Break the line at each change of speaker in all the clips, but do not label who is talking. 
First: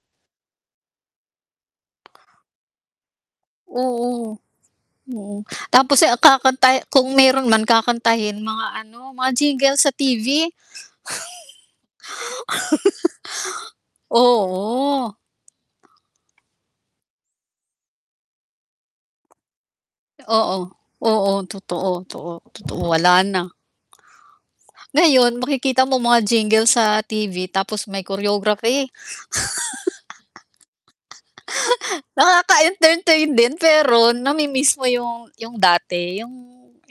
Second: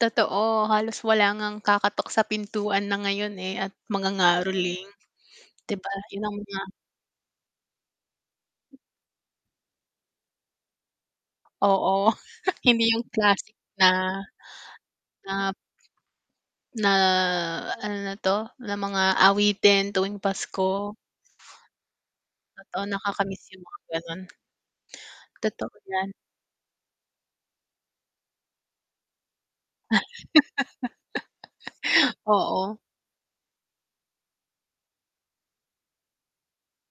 Totoo, halos wala ngang kakatok sa pintuan na ngayon, eh, at
Oo,
mangangaroling.
oo.
'Di ba
Tapos, eh, ang
'yon ang mga
kakanta, eh, kung mayro'n man, kakantahin mga ano, mga jingle sa TV.
Oo, hindi 'yong classic na,
Oo.
nap na ano 'to, na mga awitin tuwing
Oo,
Pasko.
oo. Totoo, totoo, totoo.
Totoo,
Wala na.
nakakamiss 'yong mga gano'n.
Ngayon
Totoo
makikita mo
'yan.
mga jingle sa TV tapos may choreography.
Oo.
Nakaka-entertain din, pero nami-miss mo 'yong 'yong dati, 'yong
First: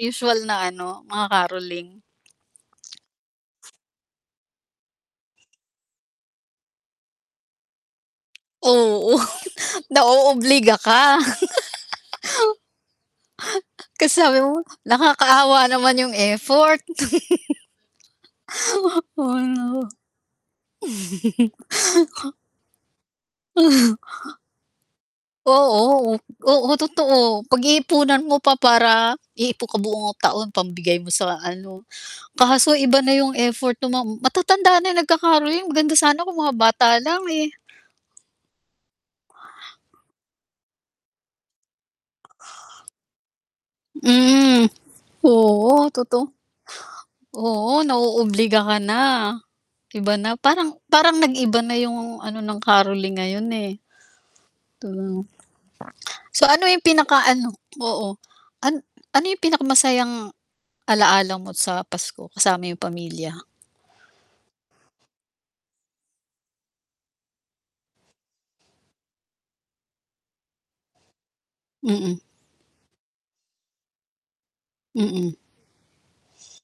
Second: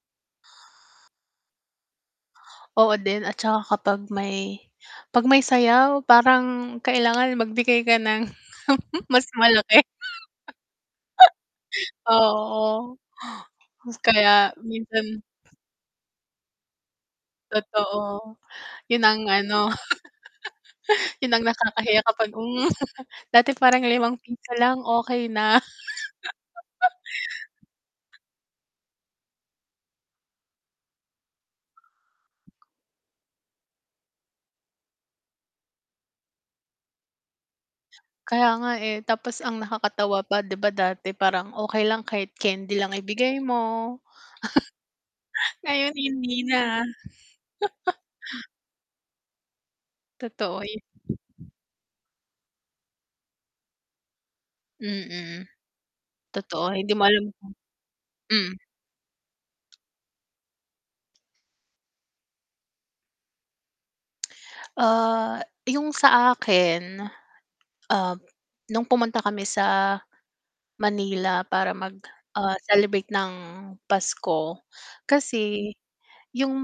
usual na ano, mga caroling.
Oo din at saka kapag may 'pag may sayaw parang kailangan magbigay ka ng
Oo,
mas malaki.
naoobliga ka.
Oo,
Kasi
kaya
sabi mo
minsan
nakakaawa naman 'yong effort.
Totoo, 'yong ang
Oh,
ano,
no.
'yon ang nakakahiya kapag, um, dati parang limang piso lang okey na.
Oo, o oo totoo. Pag-iipunan mo pa para iipon ka buong taon pambigay mo sa ano. Kaso iba na 'yong effort no'ng mga matatanda na 'yong nagka-caroling maganda sana kung mga bata lang, eh.
Kaya nga, eh, tapos ang nakakatawa pa, 'di ba dati parang okey lang kahit candy lang ibigay mo
Mm, oo,
ngayon
toto
hindi na.
oo, naoobliga ka na, iba na.
Totoo
Parang
ya
parang nag-iba na 'yong ano ng caroling ngayon, eh. True.
Mm,
So ano
totoo,
'yong
hindi mo
pinaka,
alam
ano
kung
oo
hmm.
an ano 'yong pinakamasayang alaalala mo sa Pasko kasama 'yong pamilya?
Ah, 'yong sa akin, ah, no'ng pumunta kami sa Manila para mag,
Mm.
ah, celebrate ng Pasko.
Mm.
Kasi 'yong,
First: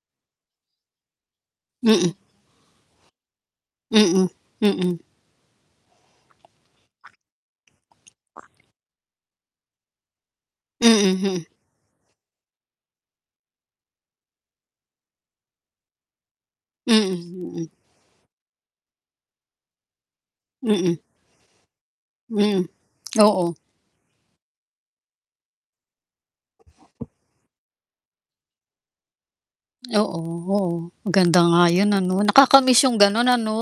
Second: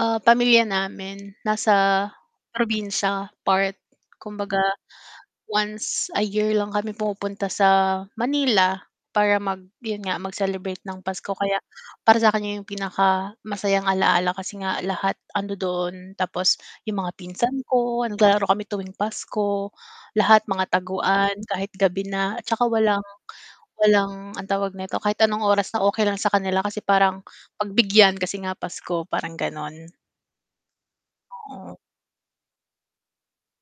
ah, pamilya namin nasa
Mm.
probinsiya part.
Mm,
Kumbaga
mm.
once a year lang kami pumupunta sa Manila para mag 'yon nga, mag-celebrate ng
Mm,
Pasko.
hmm.
Kaya para sa 'kin 'yong pinakamasayang alaala kasi nga lahat andodo'n. Tapos
Mm,
'yong mga pinsan
mm.
ko, naglalaro kami tuwing Pasko. Lahat mga
Mm.
taguan kahit gabi na at
Hmm,
saka walang
oo.
walang, anong tawag nito, kahit anong oras na okey lang sa kanila kasi parang pagbigyan kasi nga Pasko parang gano'n.
Oo, oo. Maganda nga
Oo.
'yon, ano, nakakamiss 'yong gano'n, ano?